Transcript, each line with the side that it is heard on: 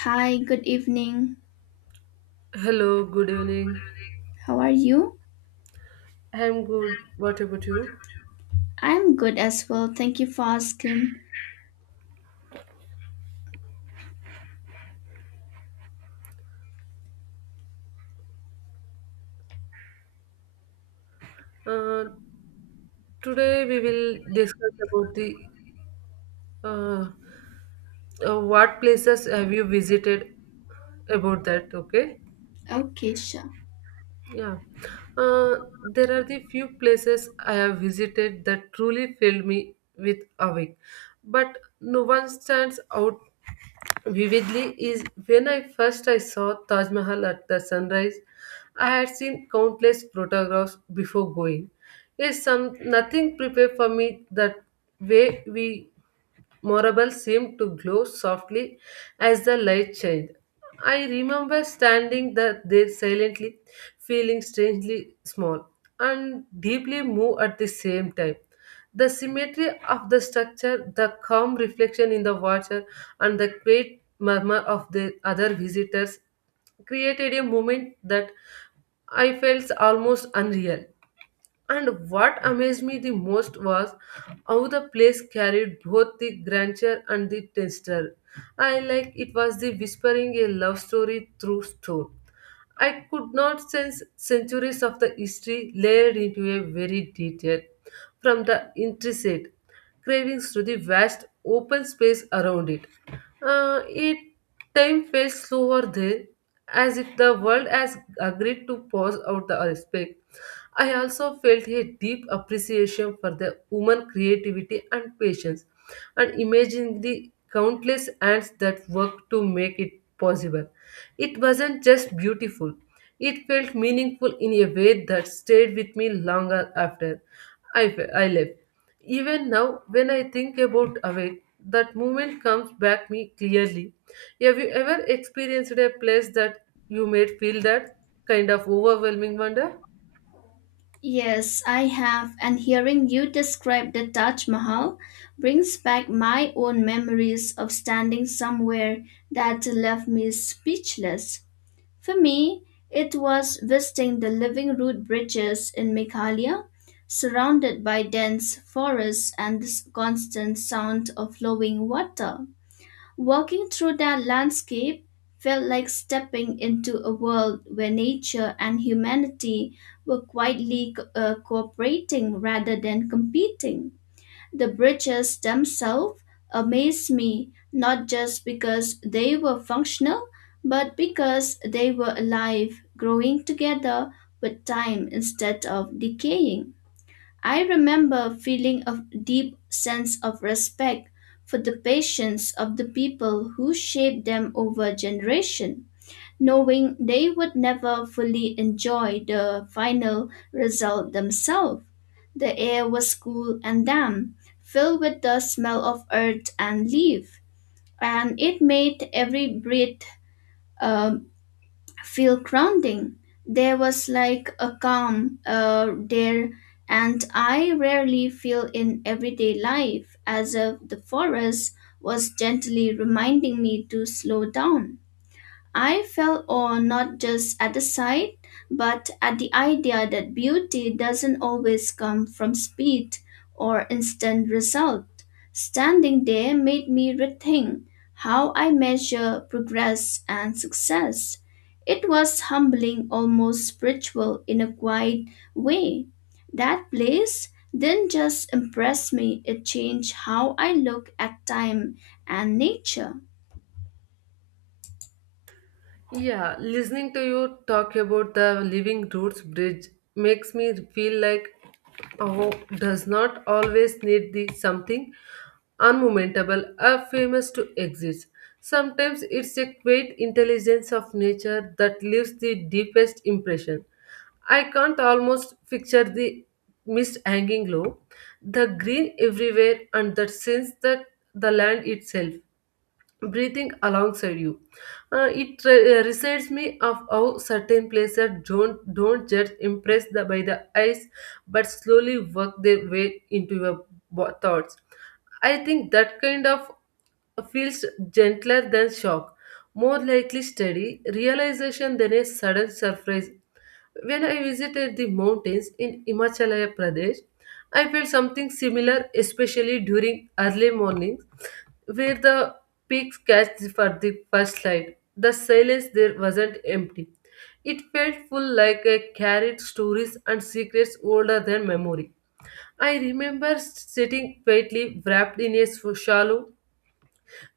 left: Hi, good evening.
right: Hello, good evening.
left: How are you?
right: I'm good. What about you?
left: I'm good as well. Thank you for asking.
right: Uh, Today we will discuss about the uh, what places have you visited about that, okay?
left: Okay, sure.
right: Yeah. Uh, there are the few places I have visited that truly filled me with awe, but no one stands out vividly is when I first I saw Taj Mahal at the sunrise. I had seen countless photographs before going. Yes, some nothing prepared for me that way we Morable seemed to glow softly as the light shined. I remember standing there silently, feeling strangely small and deeply moved at the same time. The symmetry of the structure, the calm reflection in the water, and the quiet murmur of the other visitors created a moment that I felt almost unreal. And what amazed me the most was how the place carried both the grandeur and the texture. I like it was the whispering a love story through stone. I could not sense centuries of the history layered into a very detail, from the intricate cravings to the vast open space around it. It time felt slower there, as if the world has agreed to pause out the respect. I also felt a deep appreciation for the woman creativity and patience, and imagining the countless hands that worked to make it possible. It wasn't just beautiful, it felt meaningful in a way that stayed with me longer after I left. Even now, when I think about Awake, that moment comes back me clearly. Have you ever experienced a place that you made feel that kind of overwhelming wonder?
left: Yes, I have, and hearing you describe the Taj Mahal brings back my own memories of standing somewhere that left me speechless. For me, it was visiting the living root bridges in Meghalaya, surrounded by dense forests and the constant sound of flowing water. Walking through that landscape felt like stepping into a world where nature and humanity were quietly cooperating rather than competing. The bridges themselves amazed me, not just because they were functional, but because they were alive, growing together with time instead of decaying. I remember feeling a deep sense of respect for the patience of the people who shaped them over generation, knowing they would never fully enjoy the final result themselves. The air was cool and damp, filled with the smell of earth and leaf, and it made every breath a feel grounding. There was like a calm there, and I rarely feel in everyday life, as if the forest was gently reminding me to slow down. I fell awe not just at the sight, but at the idea that beauty doesn't always come from speed or instant result. Standing there made me rethink how I measure progress and success. It was humbling, almost spiritual in a quiet way. That place didn't just impress me, it changed how I look at time and nature.
right: Yeah, listening to you talk about the Living Roots Bridge makes me feel like oh, does not always need the something unmomentable or famous to exist. Sometimes it's a quiet intelligence of nature that leaves the deepest impression. I can't almost picture the mist hanging low, the green everywhere, and the sense that the land itself breathing alongside you. It re- Reminds me of how certain places don't just impress the, by the eyes, but slowly work their way into your thoughts. I think that kind of feels gentler than shock, more likely steady realization than a sudden surprise. When I visited the mountains in Himachal Pradesh, I felt something similar, especially during early mornings where the pigs catch for the first slide. The silence there wasn't empty. It felt full like a carried stories and secrets older than memory. I remember sitting quietly wrapped in a shawl,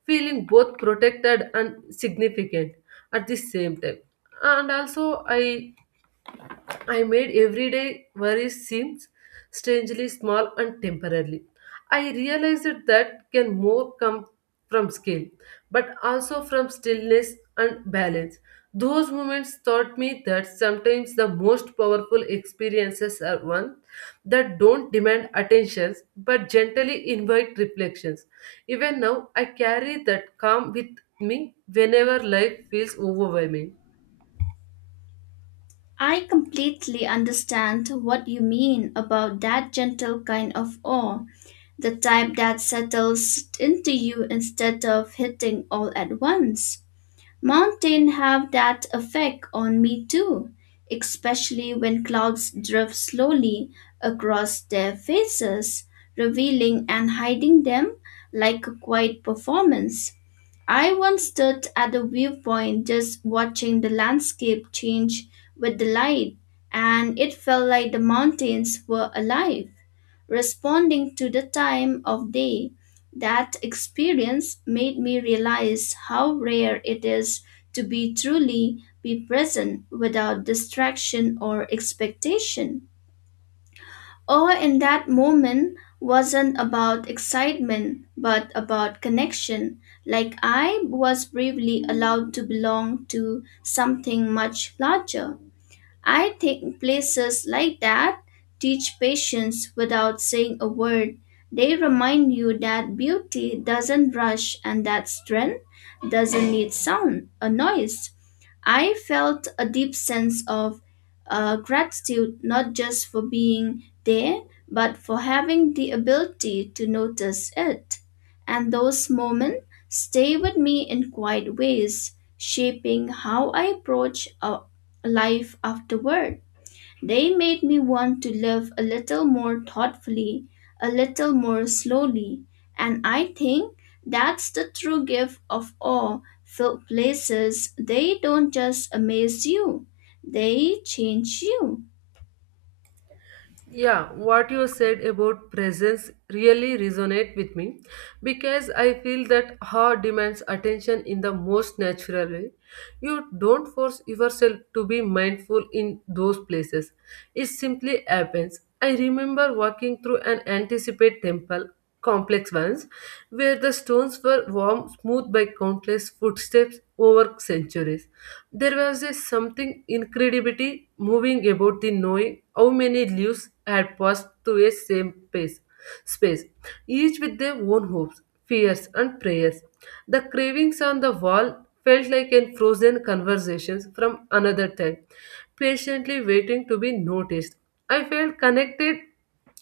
right: feeling both protected and significant at the same time. And also I made everyday worries seem strangely small and temporary. I realized that can more come from scale, but also from stillness and balance. Those moments taught me that sometimes the most powerful experiences are ones that don't demand attentions but gently invite reflections. Even now, I carry that calm with me whenever life feels overwhelming.
left: I completely understand what you mean about that gentle kind of awe, the type that settles into you instead of hitting all at once. Mountains have that effect on me too, especially when clouds drift slowly across their faces, revealing and hiding them like a quiet performance. I once stood at the viewpoint just watching the landscape change with the light, and it felt like the mountains were alive, responding to the time of day. That experience made me realize how rare it is to be truly be present without distraction or expectation. Awe in that moment wasn't about excitement, but about connection, like I was briefly allowed to belong to something much larger. I think places like that teach patience without saying a word. They remind you that beauty doesn't rush and that strength doesn't need sound or noise. I felt a deep sense of gratitude not just for being there, but for having the ability to notice it. And those moments stay with me in quiet ways, shaping how I approach life afterward. They made me want to live a little more thoughtfully, a little more slowly, and I think that's the true gift of all filled places. They don't just amaze you, they change you.
right: Yeah, what you said about presence really resonate with me because I feel that heart demands attention in the most natural way. You don't force yourself to be mindful in those places. It simply happens. I remember walking through an anticipate temple complex once where the stones were warm smooth by countless footsteps over centuries. There was a something incredibility moving about the knowing how many leaves had passed through a same space, each with their own hopes, fears, and prayers. The carvings on the wall felt like in frozen conversations from another time, patiently waiting to be noticed. I felt connected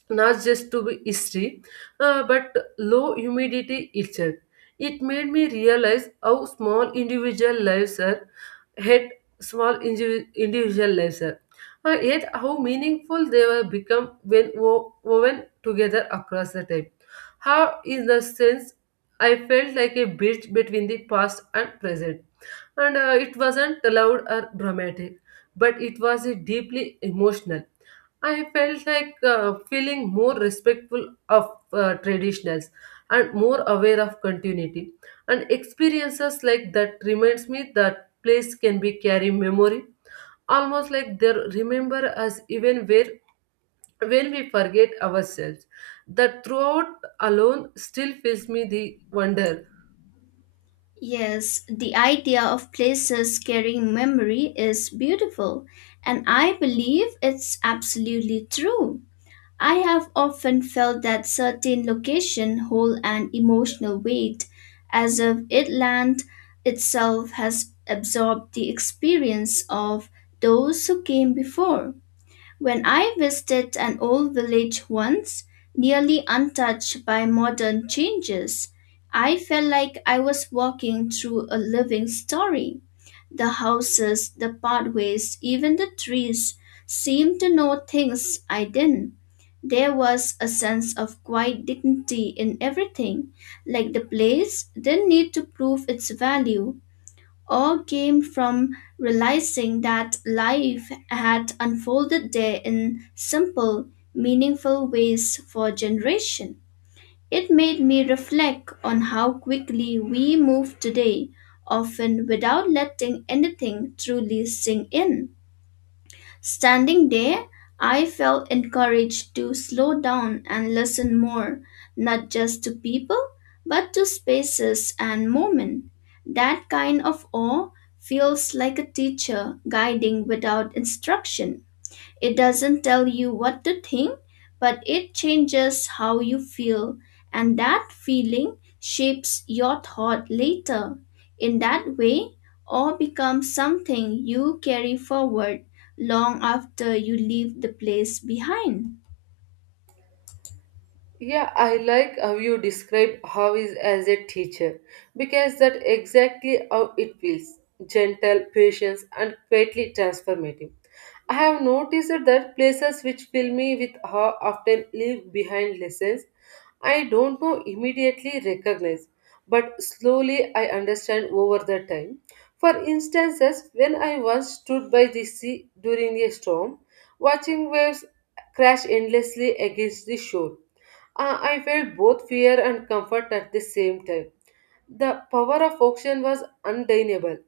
right: not just to be history, but low humidity itself. It made me realize how small individual lives are, had small individual lives are, yet how meaningful they were become when woven together across the time. How, in the sense, I felt like a bridge between the past and present, and it wasn't loud or dramatic, but it was deeply emotional. I felt like feeling more respectful of traditionals and more aware of continuity, and experiences like that reminds me that place can be carry memory almost like they remember us even where when we forget ourselves, that throughout alone still fills me the wonder.
left: Yes, the idea of places carrying memory is beautiful, and I believe it's absolutely true. I have often felt that certain location hold an emotional weight, as if it land itself has absorbed the experience of those who came before. When I visited an old village once, nearly untouched by modern changes, I felt like I was walking through a living story. The houses, the pathways, even the trees seemed to know things I didn't. There was a sense of quiet dignity in everything, like the place didn't need to prove its value. All came from realizing that life had unfolded there in simple, meaningful ways for generation. It made me reflect on how quickly we move today, often without letting anything truly sink in. Standing there, I felt encouraged to slow down and listen more, not just to people, but to spaces and moments. That kind of awe feels like a teacher guiding without instruction. It doesn't tell you what to think, but it changes how you feel, and that feeling shapes your thought later. In that way, all becomes something you carry forward long after you leave the place behind.
right: Yeah, I like how you describe how is as a teacher because that exactly how it feels gentle, patient, and quietly transformative. I have noticed that places which fill me with awe often leave behind lessons I don't know immediately recognize, but slowly I understand over the time. For instances, when I once stood by the sea during a storm, watching waves crash endlessly against the shore. I felt both fear and comfort at the same time. The power of auction was undeniable,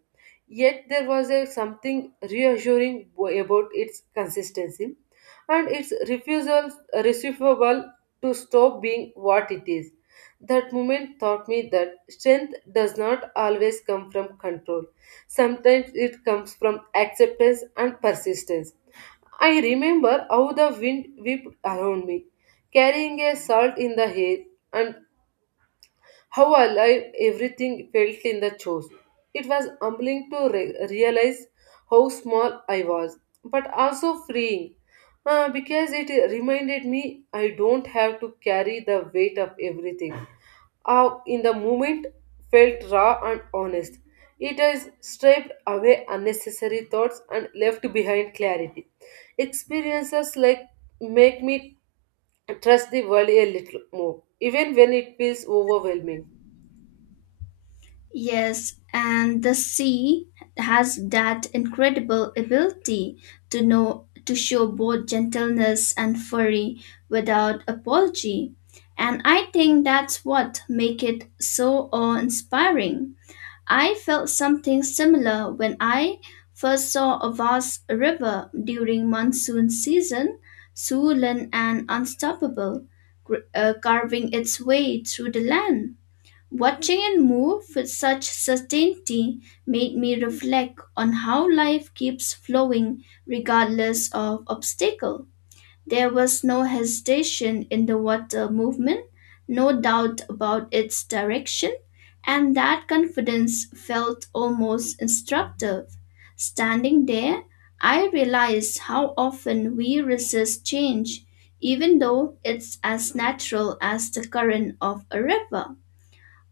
right: yet there was a something reassuring about its consistency and its refusal to stop being what it is. That moment taught me that strength does not always come from control. Sometimes it comes from acceptance and persistence. I remember how the wind whipped around me, carrying a salt in the hair, and how alive everything felt in the chest. It was humbling to realize how small I was, but also freeing because it reminded me I don't have to carry the weight of everything. How in the moment felt raw and honest. It has stripped away unnecessary thoughts and left behind clarity. Experiences like make me trust the world a little more, even when it feels overwhelming.
left: Yes, and the sea has that incredible ability to know to show both gentleness and fury without apology. And I think that's what make it so awe-inspiring. I felt something similar when I first saw a vast river during monsoon season, swollen and unstoppable, carving its way through the land. Watching it move with such certainty made me reflect on how life keeps flowing regardless of obstacle. There was no hesitation in the water movement, no doubt about its direction, and that confidence felt almost instructive. Standing there, I realized how often we resist change, even though it's as natural as the current of a river.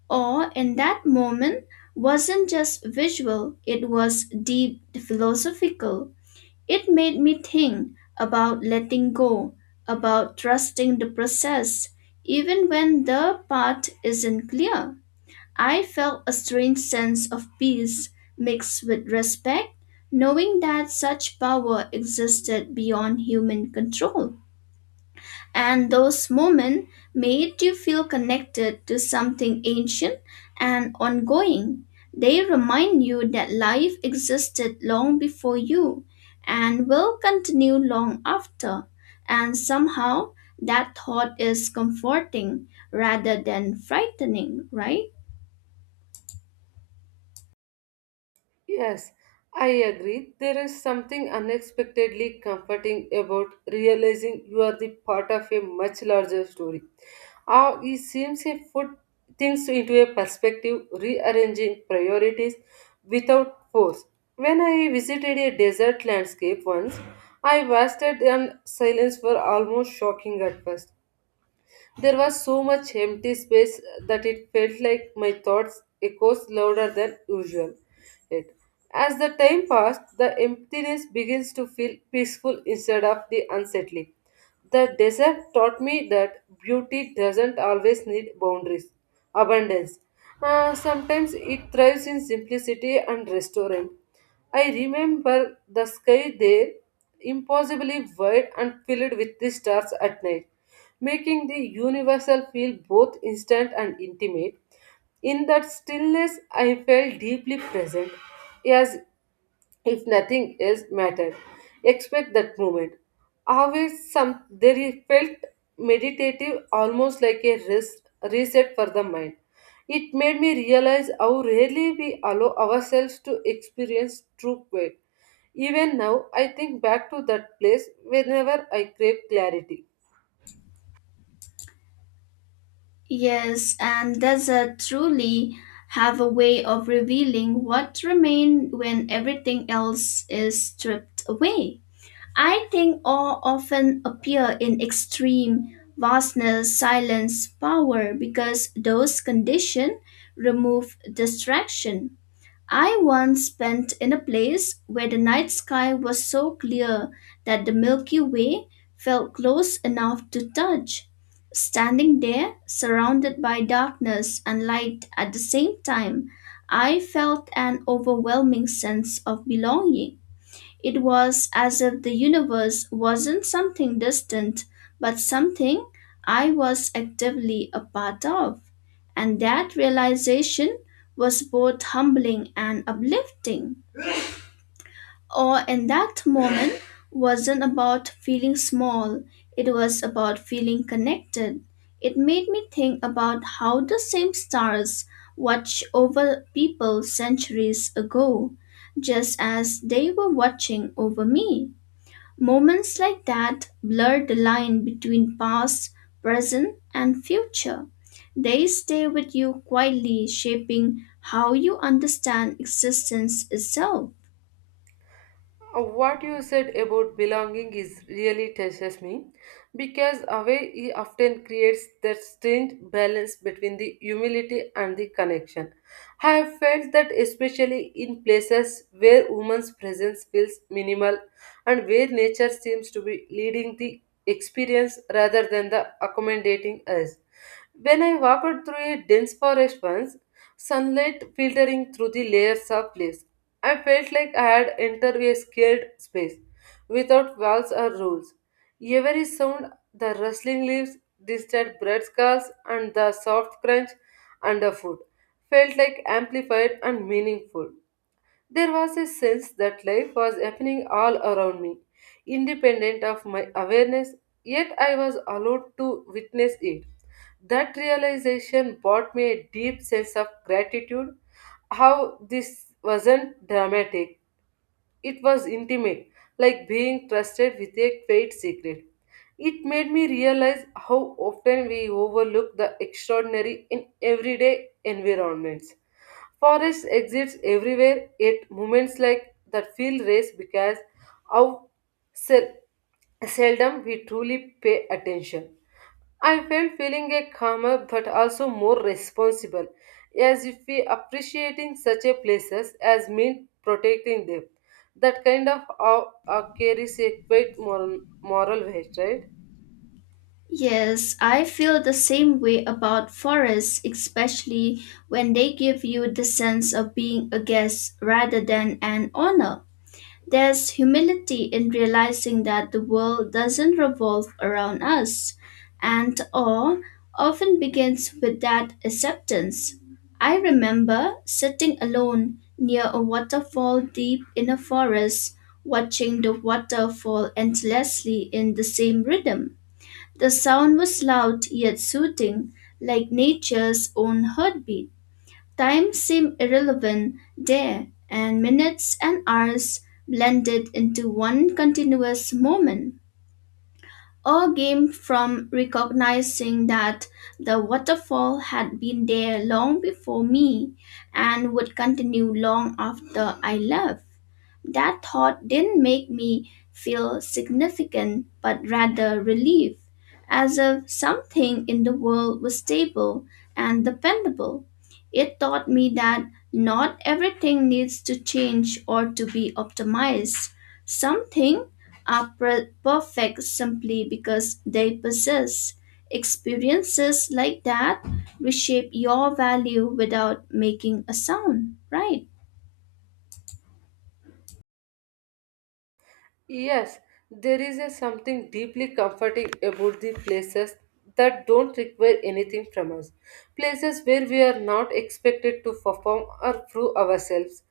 left: Awe in that moment wasn't just visual, it was deep philosophical. It made me think about letting go, about trusting the process, even when the path isn't clear. I felt a strange sense of peace mixed with respect, knowing that such power existed beyond human control and those moments made you feel connected to something ancient and ongoing. They remind you that life existed long before you and will continue long after, and somehow that thought is comforting rather than frightening, right?
right: Yes, I agree. There is something unexpectedly comforting about realizing you are the part of a much larger story. How it seems to put things into a perspective, rearranging priorities without force. When I visited a desert landscape once, I was at in silence for almost shocking at first. There was so much empty space that it felt like my thoughts echoes louder than usual. It. As the time passed, the emptiness begins to feel peaceful instead of the unsettling. The desert taught me that beauty doesn't always need boundaries. Abundance. Sometimes it thrives in simplicity and restraint. I remember the sky there, impossibly wide and filled with the stars at night, making the universal feel both instant and intimate. In that stillness, I felt deeply present, as if nothing else mattered. Expect that moment. Always some there it felt meditative, almost like a rest, reset for the mind. It made me realize how rarely we allow ourselves to experience true quiet. Even now, I think back to that place whenever I crave clarity.
left: Yes, and desert truly have a way of revealing what remain when everything else is stripped away. I think awe often appear in extreme vastness, silence, power because those conditions remove distraction. I once spent in a place where the night sky was so clear that the Milky Way felt close enough to touch. Standing there, surrounded by darkness and light at the same time, I felt an overwhelming sense of belonging. It was as if the universe wasn't something distant, but something I was actively a part of. And that realization was both humbling and uplifting. Or in that moment wasn't about feeling small, it was about feeling connected. It made me think about how the same stars watch over people centuries ago, just as they were watching over me. Moments like that blur the line between past, present, and future. They stay with you quietly, shaping how you understand existence itself.
right: What you said about belonging is really touches me because away he often creates that strange balance between the humility and the connection. I have felt that especially in places where woman's presence feels minimal and where nature seems to be leading the experience rather than the accommodating us. When I walked through a dense forest once, sunlight filtering through the layers of leaves, I felt like I had entered a scared space without walls or rules. Every sound, the rustling leaves, distant bird calls, and the soft crunch underfoot, felt like amplified and meaningful. There was a sense that life was happening all around me, independent of my awareness, yet I was allowed to witness it. That realization brought me a deep sense of gratitude, how this wasn't dramatic, it was intimate, like being trusted with a trade secret. It made me realize how often we overlook the extraordinary in everyday environments. Forest exists everywhere, yet moments like that feel race because how sel- seldom we truly pay attention. I felt feeling a calmer but also more responsible, as if we appreciating such a places as mean protecting them. That kind of awe carries a great moral weight, right?
left: Yes, I feel the same way about forests, especially when they give you the sense of being a guest rather than an owner. There's humility in realizing that the world doesn't revolve around us, and awe often begins with that acceptance. I remember sitting alone near a waterfall deep in a forest, watching the water fall endlessly in the same rhythm. The sound was loud yet soothing, like nature's own heartbeat. Time seemed irrelevant there, and minutes and hours blended into one continuous moment. All came from recognizing that the waterfall had been there long before me and would continue long after I left. That thought didn't make me feel significant, but rather relieved, as if something in the world was stable and dependable. It taught me that not everything needs to change or to be optimized. Some things are perfect simply because they possess. Experiences like that reshape your value without making a sound, right?
right: Yes, there is a something deeply comforting about the places that don't require anything from us. Places where we are not expected to perform or prove ourselves.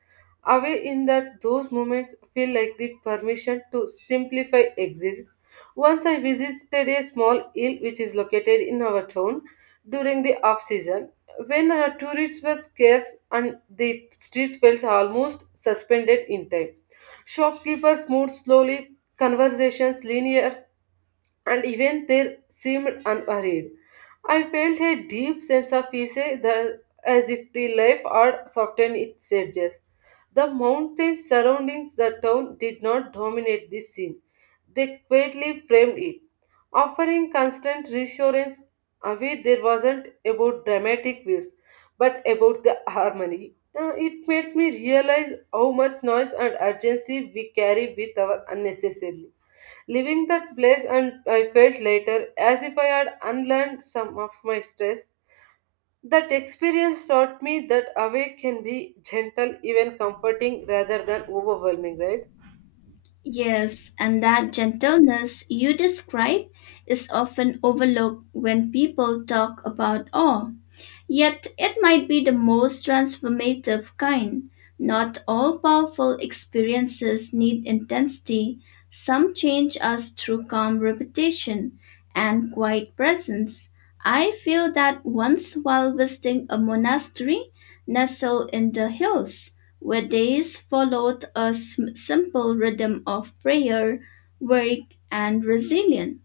right: Away in that those moments feel like the permission to simplify exist. Once I visited a small hill which is located in our town during the off season when tourists were scarce and the streets felt almost suspended in time. Shopkeepers moved slowly, conversations linear, and even they seemed unhurried. I felt a deep sense of peace eh, as if the life had softened its edges. The mountains surrounding the town did not dominate this scene. They quietly framed it, offering constant reassurance. Away there wasn't about dramatic views, but about the harmony. It makes me realize how much noise and urgency we carry with our unnecessarily. Leaving that place, and I felt later as if I had unlearned some of my stress. That experience taught me that awake can be gentle, even comforting, rather than overwhelming, right?
left: Yes, and that gentleness you describe is often overlooked when people talk about awe. Yet it might be the most transformative kind. Not all powerful experiences need intensity, some change us through calm repetition and quiet presence. I feel that once while visiting a monastery nestled in the hills, where days followed a simple rhythm of prayer, work, and resilience.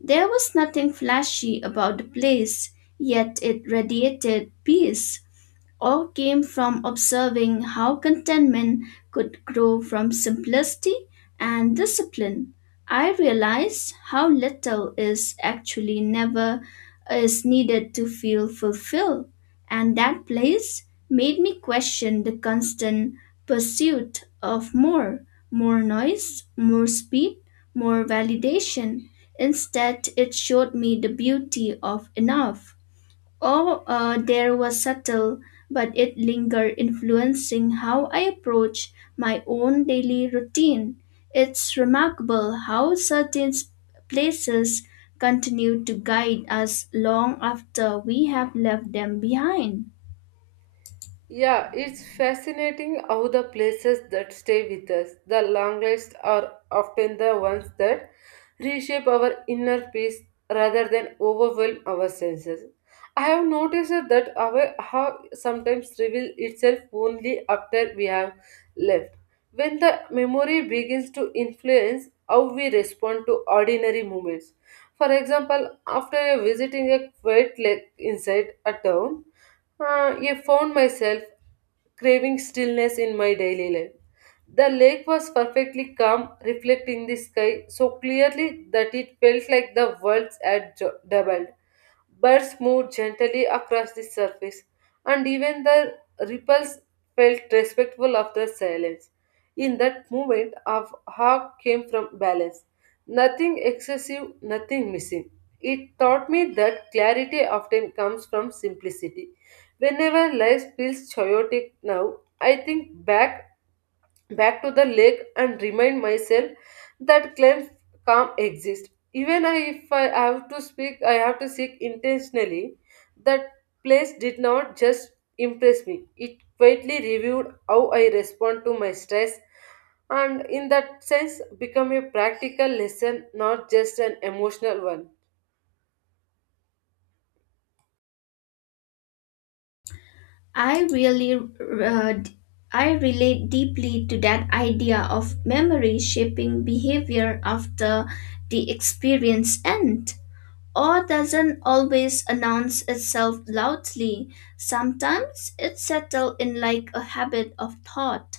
left: There was nothing flashy about the place, yet it radiated peace all came from observing how contentment could grow from simplicity and discipline. I realized how little is actually never is needed to feel fulfilled, and that place made me question the constant pursuit of more, more noise, more speed, more validation. Instead, it showed me the beauty of enough. Or There was subtle, but it lingered, influencing how I approach my own daily routine. It's remarkable how certain places continue to guide us long after we have left them behind.
right: Yeah, it's fascinating how the places that stay with us, the longest, are often the ones that reshape our inner peace rather than overwhelm our senses. I have noticed that our how sometimes reveal itself only after we have left. When the memory begins to influence how we respond to ordinary moments. For example, after visiting a quiet lake inside a town, I found myself craving stillness in my daily life. The lake was perfectly calm, reflecting the sky so clearly that it felt like the worlds had doubled. Birds moved gently across the surface, and even the ripples felt respectful of the silence. In that moment, our hawk came from balance. Nothing excessive, nothing missing. It taught me that clarity often comes from simplicity. Whenever life feels chaotic now, I think back to the lake and remind myself that claims calm exist. Even if I have to speak, I have to seek intentionally. That place did not just impress me. It quietly reviewed how I respond to my stress, and in that sense become a practical lesson, not just an emotional one.
left: I really, I relate deeply to that idea of memory shaping behavior after the experience ends. Or doesn't always announce itself loudly. Sometimes it's settled in like a habit of thought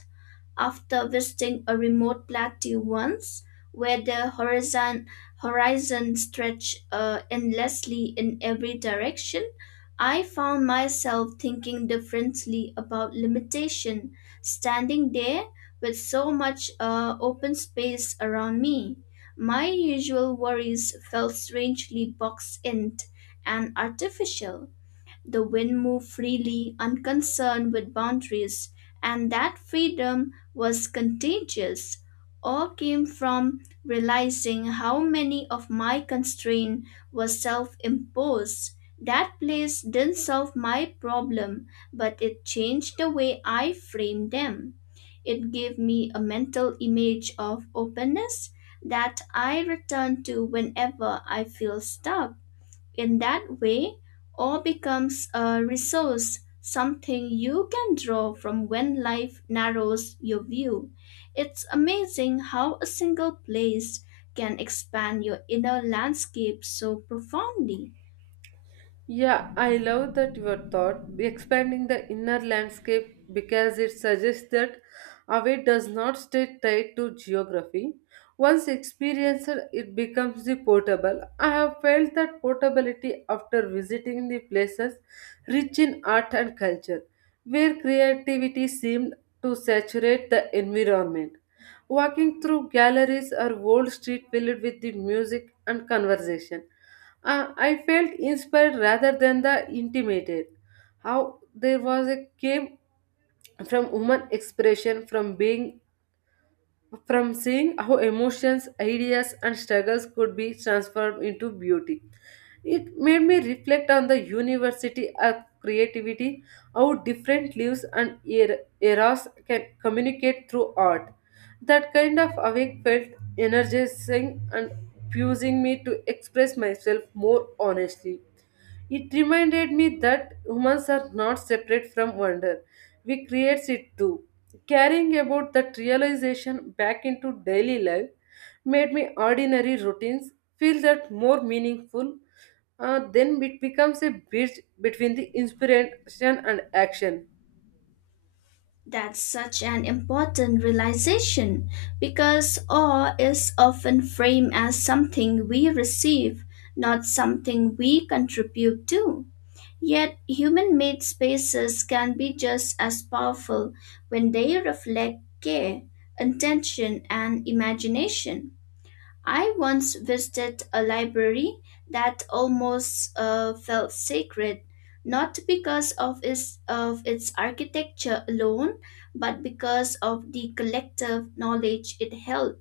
left: after visiting a remote plateau once where the horizon stretched endlessly in every direction, I found myself thinking differently about limitation, standing there with so much open space around me. My usual worries felt strangely boxed in and artificial. The wind moved freely, unconcerned with boundaries, and that freedom was contagious. All came from realizing how many of my constraint were self imposed. That place didn't solve my problem, but it changed the way I framed them. It gave me a mental image of openness that I return to whenever I feel stuck. In that way, all becomes a resource, something you can draw from when life narrows your view. It's amazing how a single place can expand your inner landscape so profoundly.
right: Yeah, I love that your thought expanding the inner landscape because it suggests that away does not stay tied to geography. Once experienced, it becomes the portable. I have felt that portability after visiting the places rich in art and culture, where creativity seemed to saturate the environment. Walking through galleries or old street filled with the music and conversation. I felt inspired rather than the intimated. How there was a came from human expression, from being, from seeing how emotions, ideas, and struggles could be transformed into beauty. It made me reflect on the university of creativity, how different lives and eras can communicate through art. That kind of awake felt energizing and fusing me to express myself more honestly. It reminded me that humans are not separate from wonder. We create it too. Caring about that realization back into daily life made me ordinary routines feel that more meaningful. Then it becomes a bridge between the inspiration and action.
left: That's such an important realization because awe is often framed as something we receive, not something we contribute to. Yet, human made spaces can be just as powerful when they reflect care, attention, and imagination. I once visited a library that almost felt sacred, not because of its architecture alone, but because of the collective knowledge it held.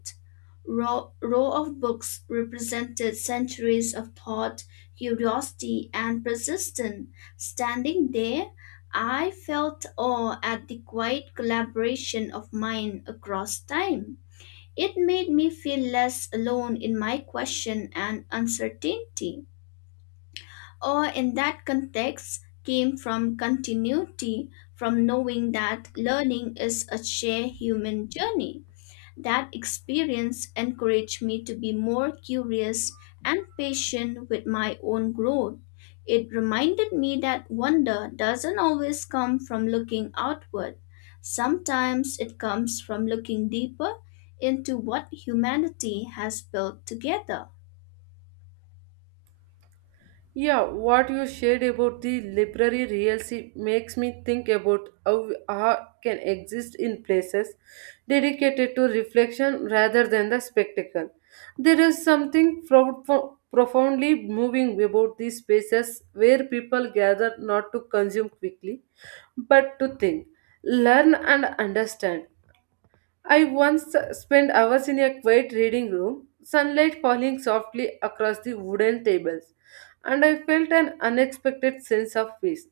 left: Row of books represented centuries of thought, curiosity, and persistence. Standing there, I felt awe at the quiet collaboration of mind across time. It made me feel less alone in my question and uncertainty. Or in that context came from continuity, from knowing that learning is a shared human journey. That experience encouraged me to be more curious and patient with my own growth. It reminded me that wonder doesn't always come from looking outward. Sometimes it comes from looking deeper into what humanity has built together.
right: Yeah, what you shared about the library realcy makes me think about how art can exist in places dedicated to reflection rather than the spectacle. There is something profoundly moving about these spaces where people gather not to consume quickly, but to think, learn, and understand. I once spent hours in a quiet reading room, sunlight falling softly across the wooden tables, and I felt an unexpected sense of peace.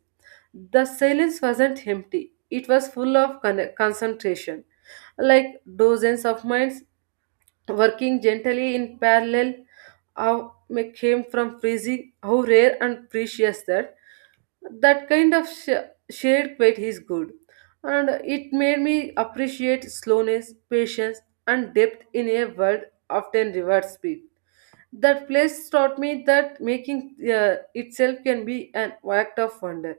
right: The silence wasn't empty, it was full of concentration, like dozens of minds working gently in parallel. How may came from freezing how rare and precious that kind of shared weight is good, and it made me appreciate slowness, patience, and depth in a world often rewards speed. That place taught me that making itself can be an act of wonder.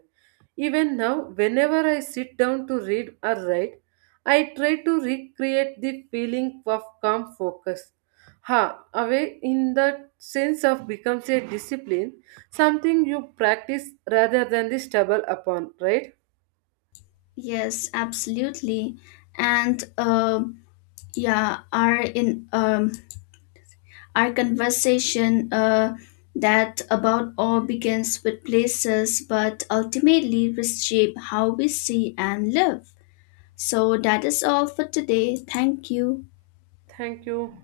right: Even now, whenever I sit down to read or write, I try to recreate the feeling of calm focus. Ha, away in that sense of becomes a discipline, something you practice rather than the stumble upon, right?
left: Yes, absolutely. And yeah, are in Our conversation that about all begins with places but ultimately reshape how we see and live. So that is all for today. Thank you.
right: Thank you.